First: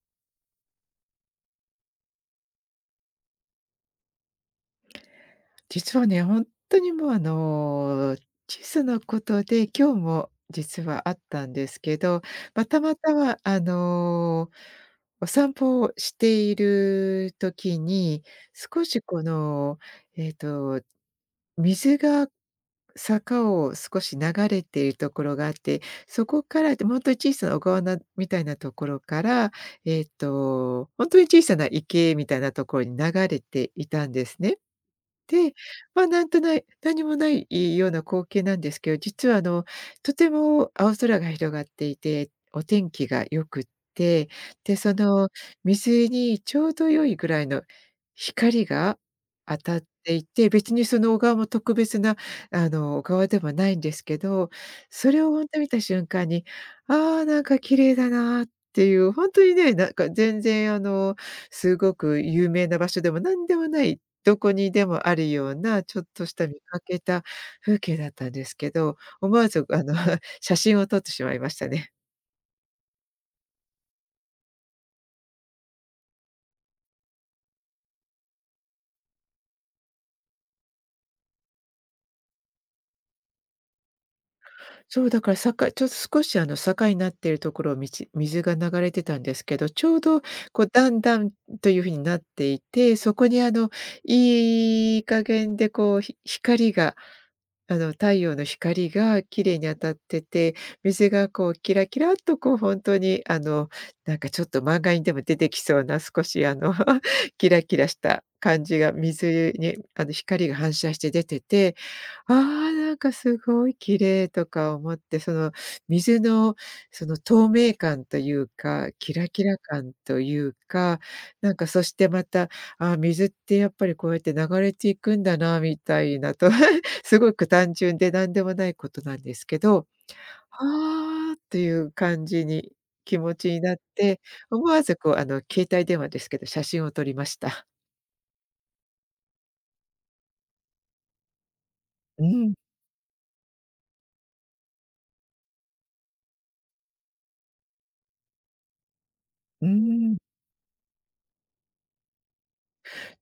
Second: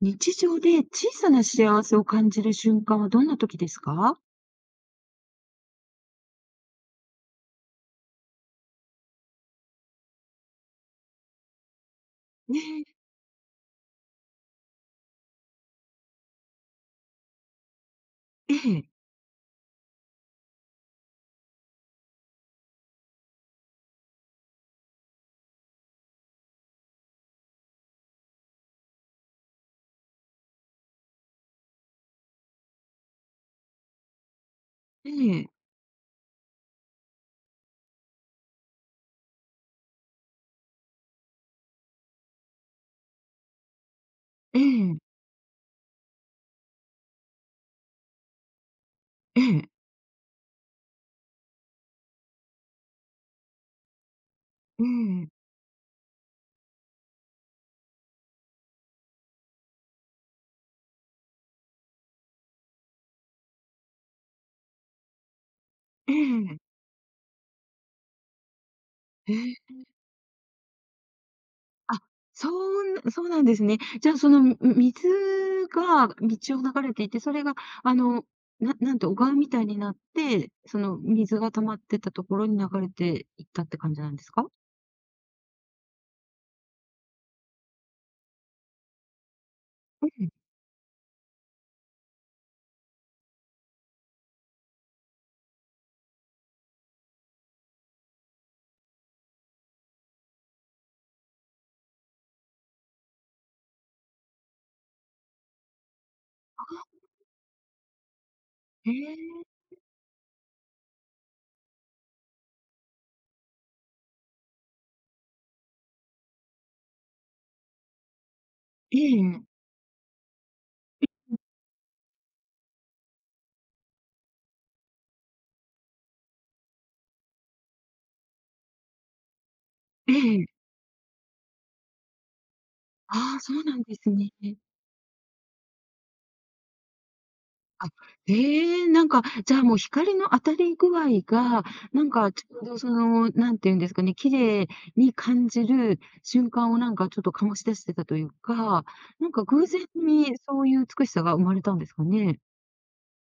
日常で小さな幸せを感じる瞬間はどんな時ですか？実はね、本当にもう、小さなことで、今日も実はあったんですけど、たねまたま、お散歩をしている時に、え、え少え、しこの、えっと、水が坂を少し流れているところがあって、そこからで、ほんとに小さな小川なみたいなところから、ほんとに小さな池みたいなところに流れていたんですね。ええ、で、まあ、なんとない何もないような光景なんですけど、実はとても青空が広がっていて、お天気が良くって、えで、そえ、の水にちょうど良いぐらいの光がえ当え、たっていて、別にその小川も特別な小川ではないんですけど、えそれえ、を本当に見た瞬間に、ああ、なんか綺麗だなっていう、本当にね、なんか全然すごく有名な場所でも何でもないどこにでもあるような、ちょっえとしたえ、見かけた風景だったんですけど、え思わずえ、写真を撮ってしまいましたね。あ、そうなんですね。じゃあ、その、水が道を流れていて、それが、あの、なんて小川みたいになって、その水が溜まってたところに流れていったって感じなんですか？そう、だからちょっと少し坂になっているところを水が流れてたんですけど、ちょううどん、こう段々という風になっていて、そこにいい加減でこうひ光があの、太陽の光が綺麗に当たってて、水がこうキラキラっとこう本当になんかちょっと漫画にでも出てきそうな少しキラキラした感じえが水え、に光が反射して出てて、ああ、なんかすごい綺麗とか思って、その水のその透明感というか、えキラえ、キラ感というか、なんかそしてまた、あー水ってやっぱりこうやって流れていくんだなみたいなと すごく単純でなんでもないことなんですけど、ええ、ああっていう感じに、気持ああ、ちそにうななっんですて、ね。思わずこう携帯電話ですけど、写真を撮りました。あ、ええ、なんか、じゃあもう光の当たり具合が、なんうかちん、ょうどその、なんていうんですかね、綺麗に感じる瞬間をなんかちょっと醸し出してたというか、なんかう偶然ん。にそういう美しさが生まれたんですかね？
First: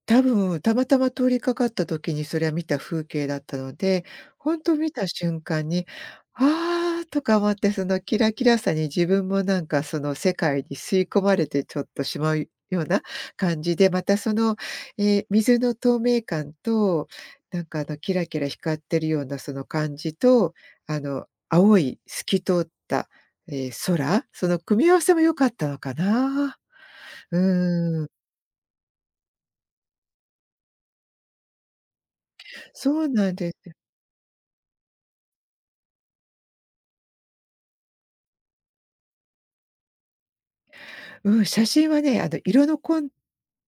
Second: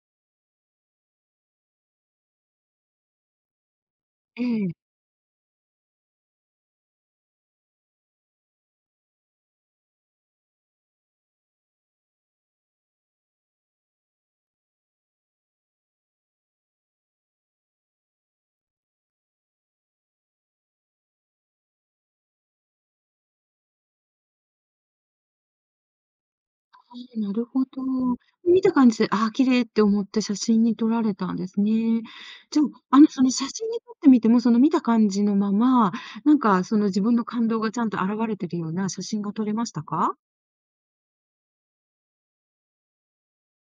多分、たまたま通りかかった時にそれは見た風景だったので、えほんえ。と見た瞬間に「ああ」とか思って、そのキラキラさに自分もなんかその世界に吸い込まれてちょっとしまうような感じで、またその、水の透明感と、なんかキラキラ光ってるようなその感じと、あの青い透き通った、空、その組み合わせも良かったのかな。ええ、なうるほど。ーん、見た感じで、ああ、綺麗って思って写真に撮られたんですね。じゃあ、そあの、うそのなん写で真す。に撮ってみても、その見た感じのまま、なんかその自分の感動がちゃんと表れてるような写真が撮れましたか？うん、写真はね、色のコン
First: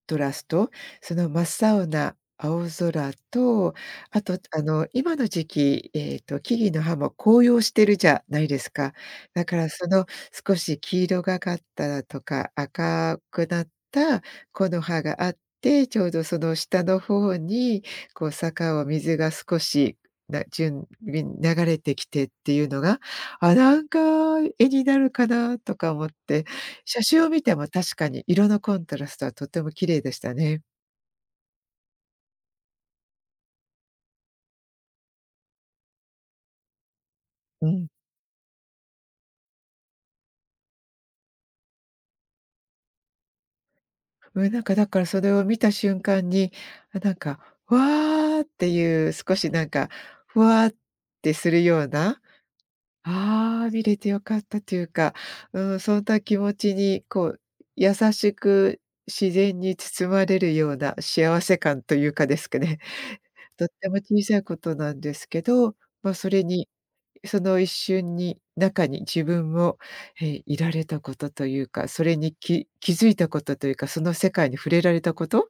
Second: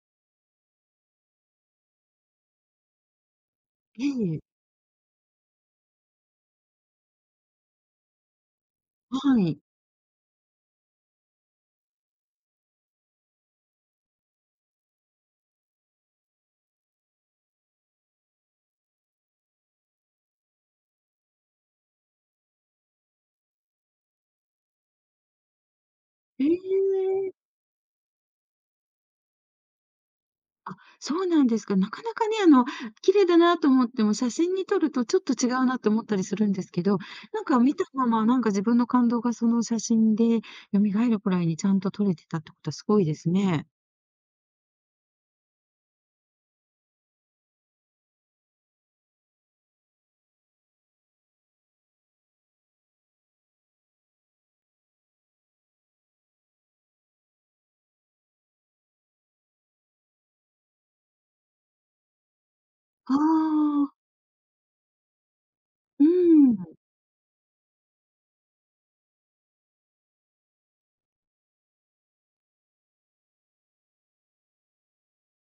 トラスト、その真っ青な青空と、えあと、え、今の時期、木々の葉も紅葉してるじゃないですか。はだかい。らその少し黄色がかったとか、赤くなった木の葉があって、ちょうどその下の方に、こう、坂を水が少し、な順流れてきてっていうのが、あ、なんか絵になるかなとか思ってえ写真をえ。見ても確かに色のコントラストはとても綺麗でしたね。あ、そうなんですか。なかなかね、あの、綺麗だなと思っても、写真に撮るとちょっと違うなって思ったりするんですけど、なんかう見たん。まま、なんか自分の感動がその写真で蘇るくらいにちゃんと撮れてたってことはすごいですね。うん、なんかだからそれを見た瞬間に、あ、なんか、わーっていう少しなんか、ふわってするような、ああ、見れてよかったというか、うん、そんな気持ちにこう、優しく自然に包まれるような幸せ感というかですかね。あとってあ、も小さいことなんですけど、まあ、それに、うその一瞬に中に自分も、いられたことというか、それに気づいたことというか、その世界に触れられたこと、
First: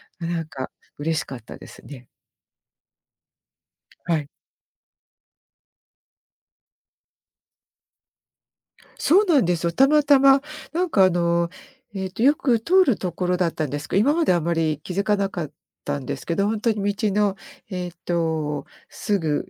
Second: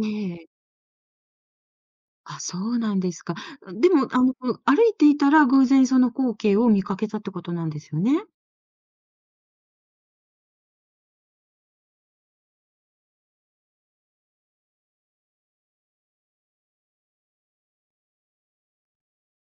ん。えなえ。んか嬉しかったですね。あ、そうなんですか。でも、はあい。の、歩いていたら偶然その光景を見かけたってことなんですよね？そうなんですよ。たまたま、なんかよく通るところだったんですけど、今まであまり気づかなかったんですけど、本当に道の、すぐ、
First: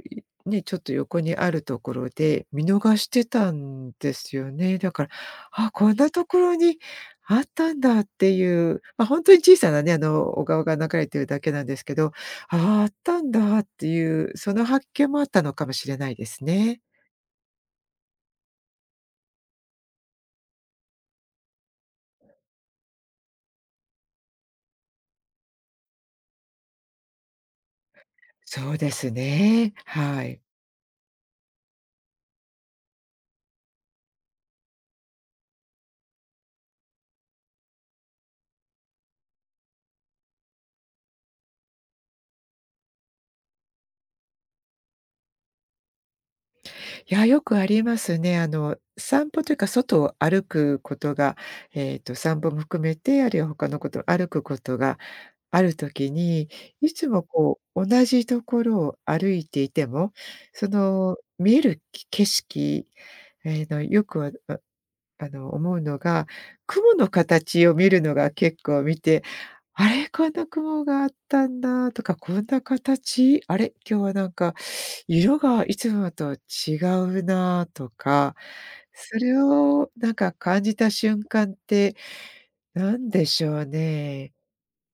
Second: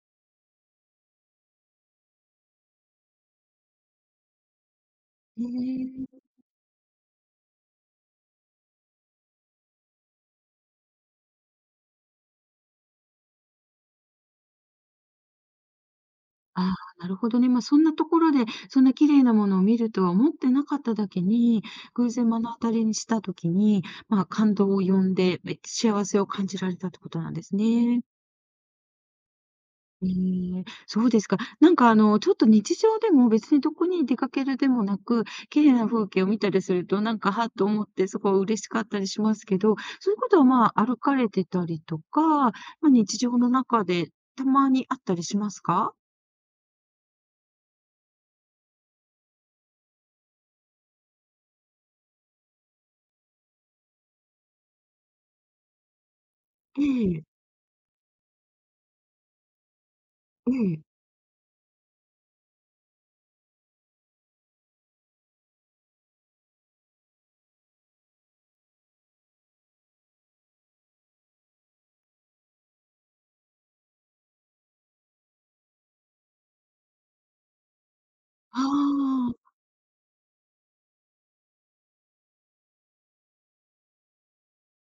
ね、ちょっと横にあるところで、見逃してたんですよね。だから、へあ、こんなえ。ところにあったんだっていう、本当に小さなね、小川が流れてるだけなんですけど、ああ、あったんだっていう、その発見もあったのかもしれないですああ、ね。なるほどね。まあ、そんなところで、そんな綺麗なものを見るとは思ってなかっただけに、偶然目の当たりにした時に、まあ、感動を呼んで、え幸せを感じられたってことなんですね。そうですね、えはい。え、そうですか。なんかあの、ちょっと日常でも別にどこに出かけるでもなく、綺麗な風景を見たりすると、なんか、はっと思って、すごい嬉しかったりしますけど、そういうことは、まあ、歩かれてたりとか、まあ、日常の中でたまにあったりしますか？いや、よくありますね。散歩というか、外を歩くことが、散歩も含めて、あるいは他のこと、歩くことがあるときに、えいつもえ、こう、同じところを歩いていても、えそえ。の、見える景色、ええの、よくは、思うのが、雲の形を見るのが結構見て、あれ、こんな雲があったんだとか、こんな形、あれ、今日はなんか色がいつもと違うなとか、あそあ、れをなんか感じた瞬間って何でしょうね。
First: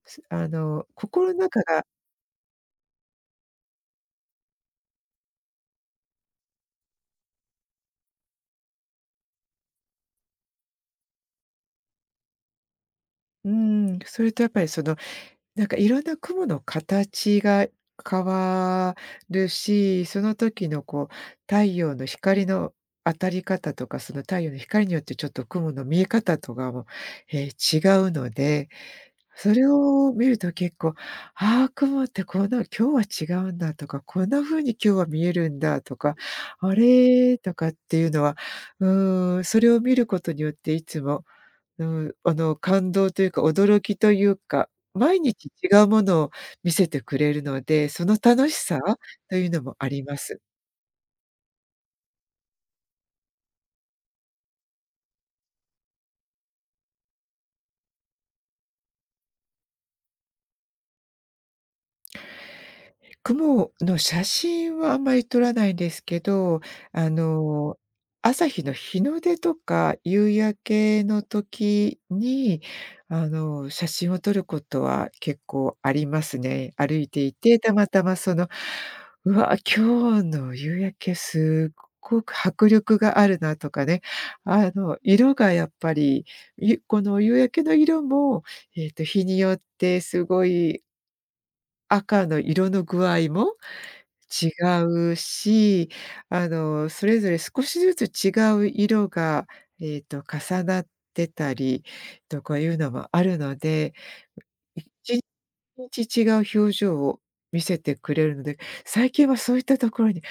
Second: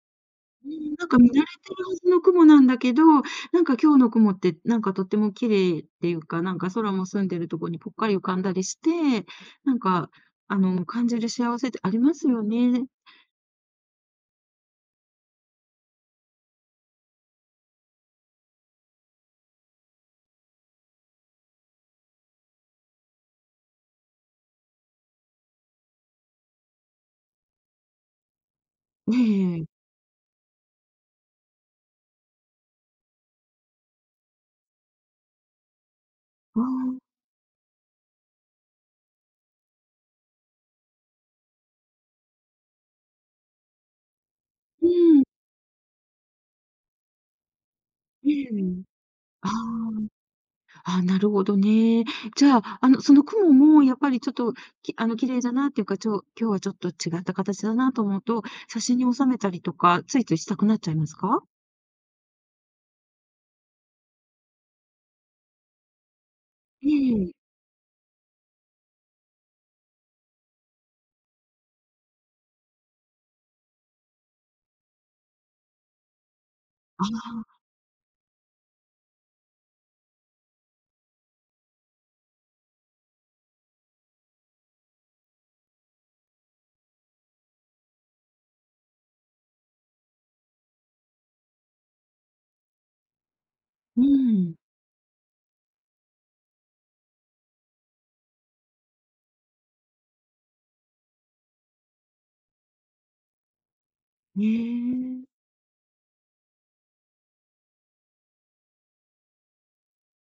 すあうの、ん、なんか見心慣のれてる中が、はずの雲なんだけど、なんか今日の雲って、なんかとっても綺麗っていうか、なんか空も澄んでるとこにぽっかり浮かんだりして、なんか、あの、感じる幸せってありますよね。うん、それとやっぱりそのなんかいろんな雲の形が変わるし、その時のこう、太陽の光の当たり方とか、その太陽の光によってちょっと雲の見え方とかも、違うので、ねそれえ。を見ると結構、ああ、雲ってこんな今日は違うんだとか、こんな風に今日は見えるんだとか、あああ、れーとかっていうのは、うーん、それを見ることによっていつも、うん、感動というか、驚きというか、う毎ん、日違うものを見せてくれるので、そのええ。楽しさといあうのもありあ、ます。あ、なるほどね。じゃあ、あの、その雲もやっぱりちょっと、あの、綺麗だなっていうか、今日はちょっと違った形だなと思うと、写真に収めたりとか、ついついしたくなっちゃいますか？雲の写真はあんまり撮らないんですけど、えあえ。の、朝日の日の出とか夕焼けの時に、写真を撮ることは結構ありますね。歩いていあ、て、たまたまその、「うわ、今日の夕焼けすっごく迫力があるな」とかね、色がやっぱり、この夕焼けの色も、日によってすごい赤の色の具合もう違ん。うし、それぞれ少しずつ違う色が、重なってたりとかいうのもあるので、ねいちえ。日違う表情を見せてくれるので、最近はそういったところに、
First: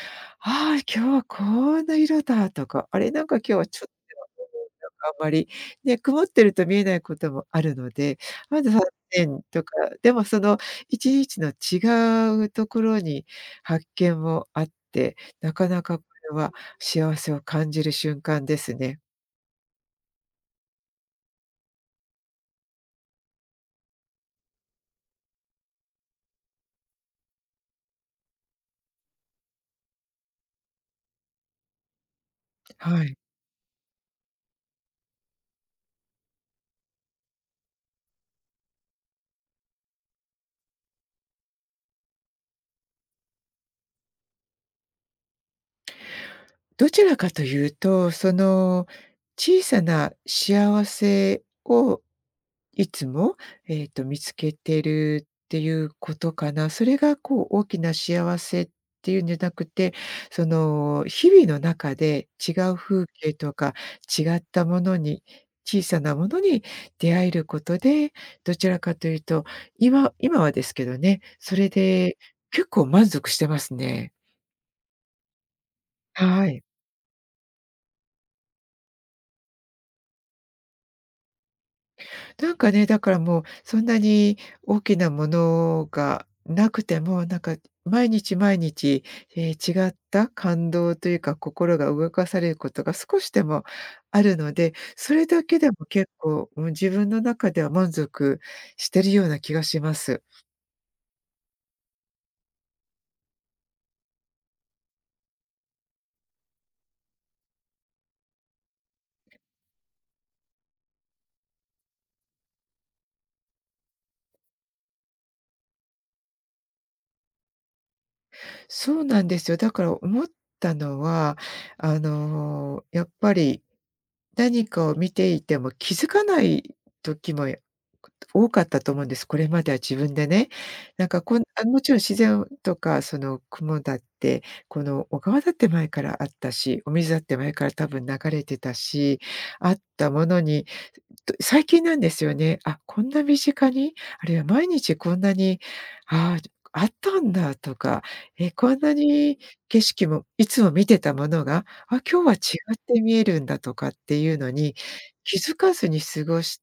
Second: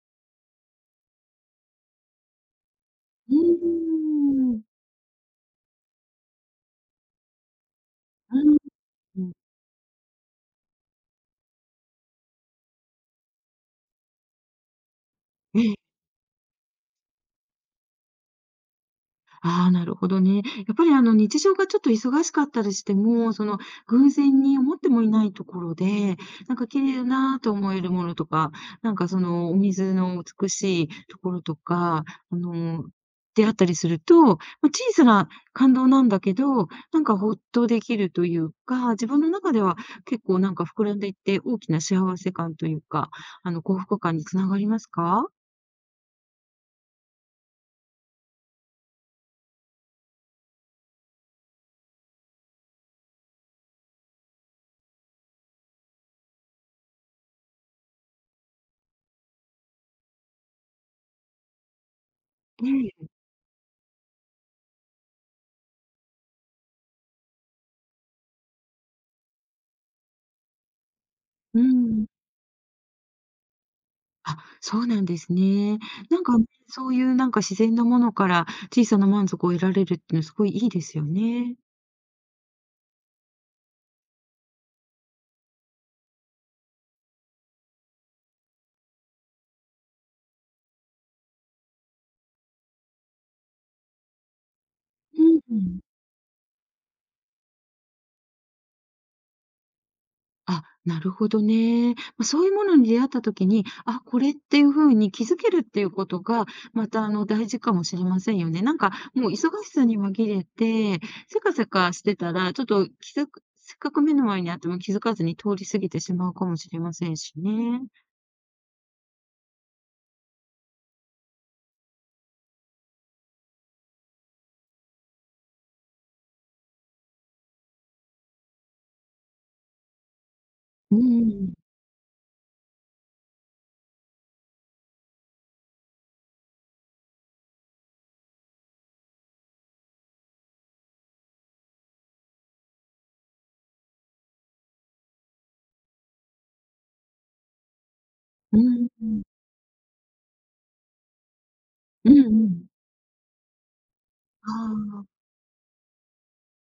「ああ、今日はこんな色だ」とか、「あれ、なんうか今日はちょっと」ーん。あんまり。ね、曇ってると見えないこともあるので、うまず3ーん。点とか、でもその1日の違うところに発見もあって、なかええなかこれは幸せを感じる瞬間ですね。ああ、なるほどね。やっぱりあの日常がちょっと忙しかったりしても、その偶然に思ってもいないところで、なんか綺麗だなと思えるものとか、なんかそのお水の美しいところとか、あの、はい。出会ったりすると、ま、小さな感動なんだけど、なんかほっとできるというか、自分の中では結構なんか膨らんでいって、大きな幸せ感というか、あの幸福感につながりますか？どちらかというと、その小さな幸せをいつも、見つけてるっていうことかな。それがこう大きな幸せっていうんじゃなくて、その、日々の中で違えう風え。景とか、違ったものに、小さなものに出会えることで、どちらかというと、今はですけどね、そうれんで結構満足してますね。あ、そうなんですね。なんか、はい。そういうなんか自然なものから小さな満足を得られるっていうのはすごいいいですよね。なんかね、だからもうそんなに大きなものがなくても、なんか毎日毎日、ええ、違った感動というか、心が動かされることが少しでもあるので、そうれんだうけでん。も結構、うん、自分の中では満足してるような気がします。あ、なるほどね。ま、そういうものに出会った時に、あ、これっていう風に気づけるっていうことが、またあの、大事かもしれませんよね。なんか、もう忙しさに紛れて、せかせかしてたら、ちょっと気づくせっかく目の前にあっても気づかずに通り過ぎてしまうかもしれませんしね。そうなんですよ。だから思ったのは、やっぱり何かを見ていても気づかない時も多かったと思うんです。これまでは自分でね。うなんかこんんあ、もちろん自然とか、その雲だって、この小川だって前からあったし、お水だって前から多分流れてたし、あったものにと、最近なんですよね。あ、こんな身近に、あるいは毎日こんなに、ああったんだとか、うんこんうん。なうんうん。に景色もいつも見てたものが、あ、うん今日うは違ん。って見えるんだとかっていうあのに、あ。気づかずに過ごし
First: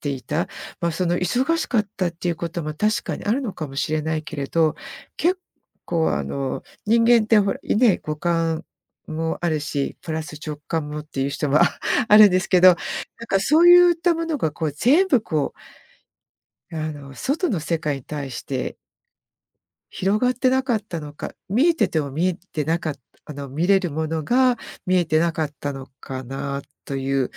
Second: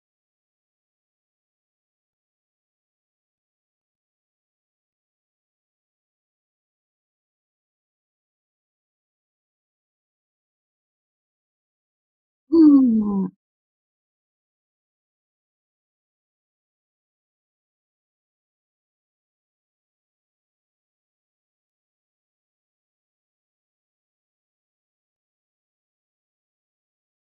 ていた。まあ、その忙しかったっていうことも確かにあるのかもしれないけれど、結構人間ってほら、ね、五感もあるし、プラス直感もっていう人も あるんですけど、なうんんうんうん。かそういったものが全部、外の世界に対して広がってなかったのか、見えてても見えてなかっあの、見れるものが見えてなかったのかなという、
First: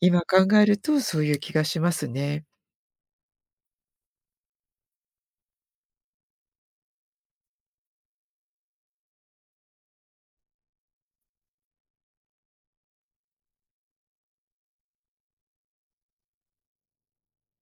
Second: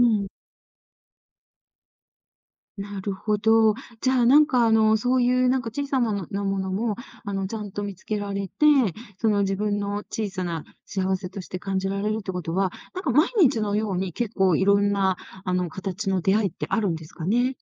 今考えるとそういう気がしますね。なるほど。じゃあ、なんか、あの、そういうなんか小さなものも、あの、ちゃんと見つけられて、その自分の小さな幸せとして感じられるってことは、なんか毎日のように結構いろんな、あの、形の出会いってあるんですかね？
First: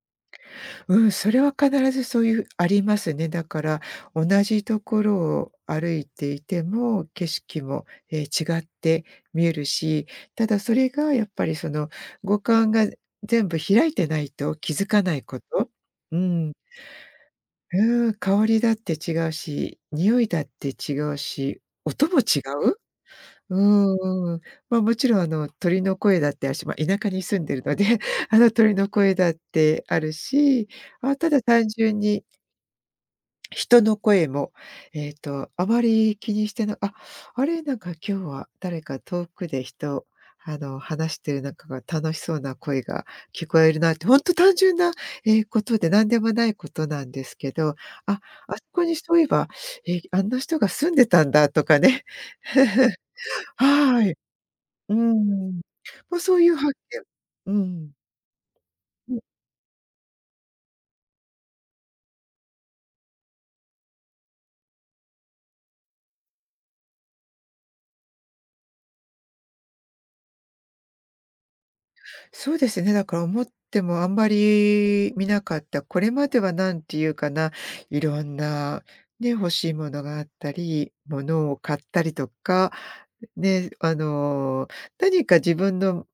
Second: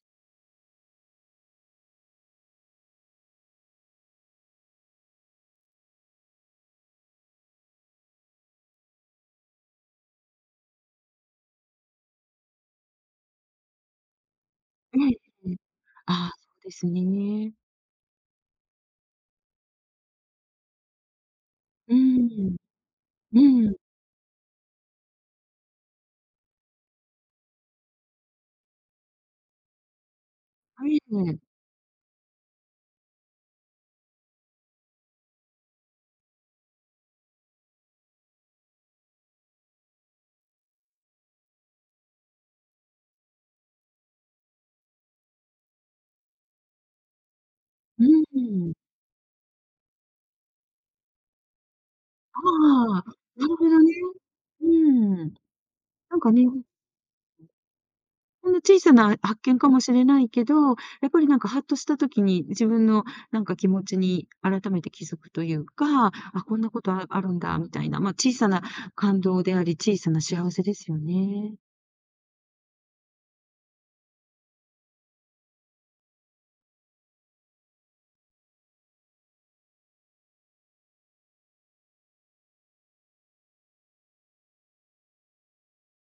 うん、それは必ずそういうありますね。だから、同じところを歩いていても、景色も、違って見えるし、ただそれがやっぱりその、五感が全部開いてないと気づえかないこえええ。と。うああ、そん。うですね。うん、香りだって違うし、匂いだって違うし、う音も違ん。う？うん。うんん。まあ、もちろん、鳥の声だってあるし、まあ、田舎に住んでるので、あの、鳥の声だってあるし、えあ、たえ。だ単純に人の声も、あまり気にしてなあ、あれ、なんか今日は誰か遠くで人、あの、話してる中が楽しそうな声が聞こえるなって、本当単純な、ことで何でもないことなんですけど、うあ、あそん。こにそういえば、あんな人が住んでたんだとかね。あ あ、なるほどね。はい。ううーん。ん。なま、んかそうねいう発見。うん。ほんの小さな発見かもしれないけど、やっぱりなんかハッとした時に自分のなんか気持ちに改めて気づくというか、あ、こんなことあるんだみたいな、まあ、小さな感動であり、小さな幸せですよね。そうですね、だから思ってもあんまり見なかった、これまでは何て言うかな、いろんなね、欲しいものがあったり、物を買ったりとか、ね、何か自分の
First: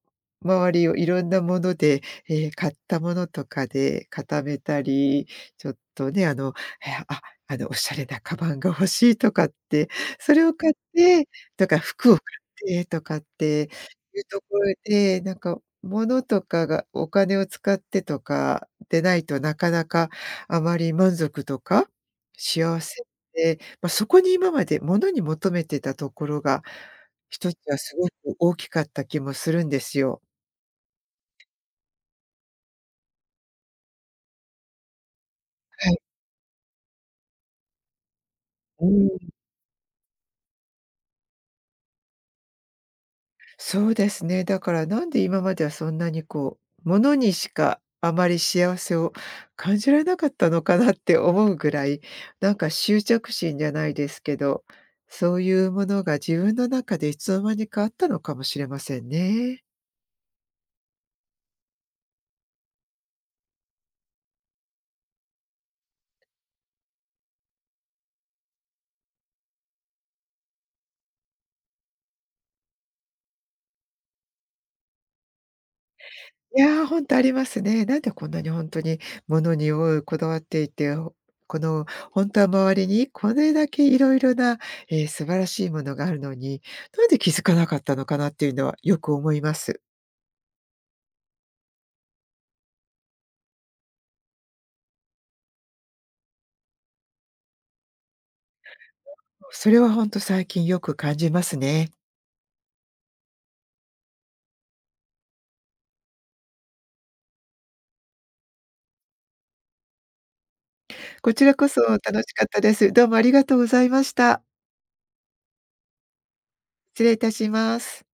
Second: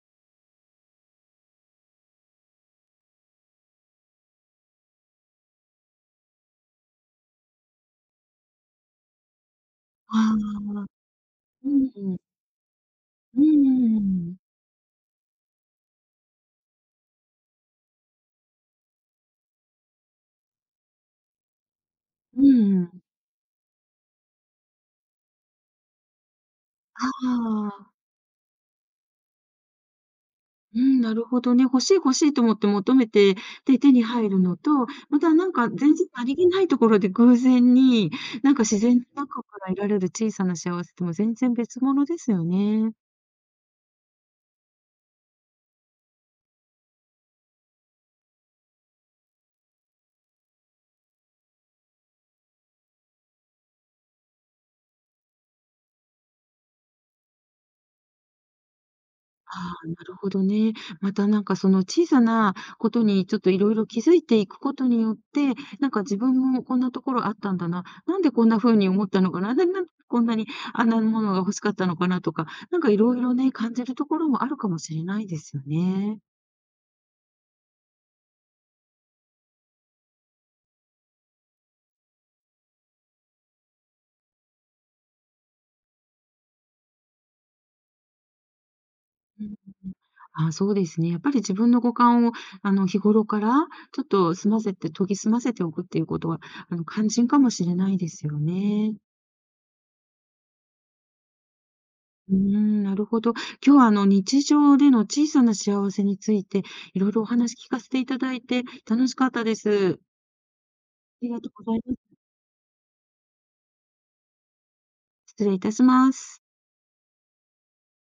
周りをいろんなもので、買ったものとかで固めたり、ちょっとね、あの、え、あ、あの、おしゃれなカバンが欲しいとかって、あそれを買っあ。てとうか服をん。買ってとかっうんうんてうんういうん。ところで、なんか物とかがお金を使ってとかでないとなかなかあまり満足とかうん幸うせん。って、まあ、そこに今まで物に求めてたところが、あ一つはすあ。ごく大きかった気もするんですよ。うん、なるほどね。欲しい欲しいと思って求めて、で、手に入るのと、またなんかは全い。然ありげないところで偶然に、なんか自う然のん。中から得られる小さな幸せとも全然別物ですよね。そうですね。だからなんで今まではそんなにこう、ものにしかあまり幸せを感じられなかったのかなって思うぐらい、なんか執着心じゃないですけど、そういうものが自分の中でいつの間にかあったのかもしれませんね。ああ、なるほどね。またなんかその小さなことにちょっといろいろ気づいていくことによって、なんか自分もこんなところあったんだな、なんでこんな風に思ったのかな、なんでこんなにあんなものが欲しかったのかなとか、なんかいろいろね、感じるところもあるかもしれないですよね。いや、本当ありますね。なんでこんなに本当に物にこだわっていて、ほこの本当は周りにこれだけいろいろな、素晴らしいものがあるのに、なんで気づかなかったのかなっていうのはよく思います。あそうですね。やっぱり自分の五感を、あの、日頃から、ちょっと済ませて研ぎ澄ませておくっていうことは、あの、肝心かもしれないですよね。それは本当最近よく感じますね。うーん、なるほど。今日は、あの、日常での小さな幸せについて、いろいろお話聞かせていただいて楽しかったです。ありこがちとらうこござそいま楽す。しかったです。どうもありがとうございました。失礼いたします。失礼いたします。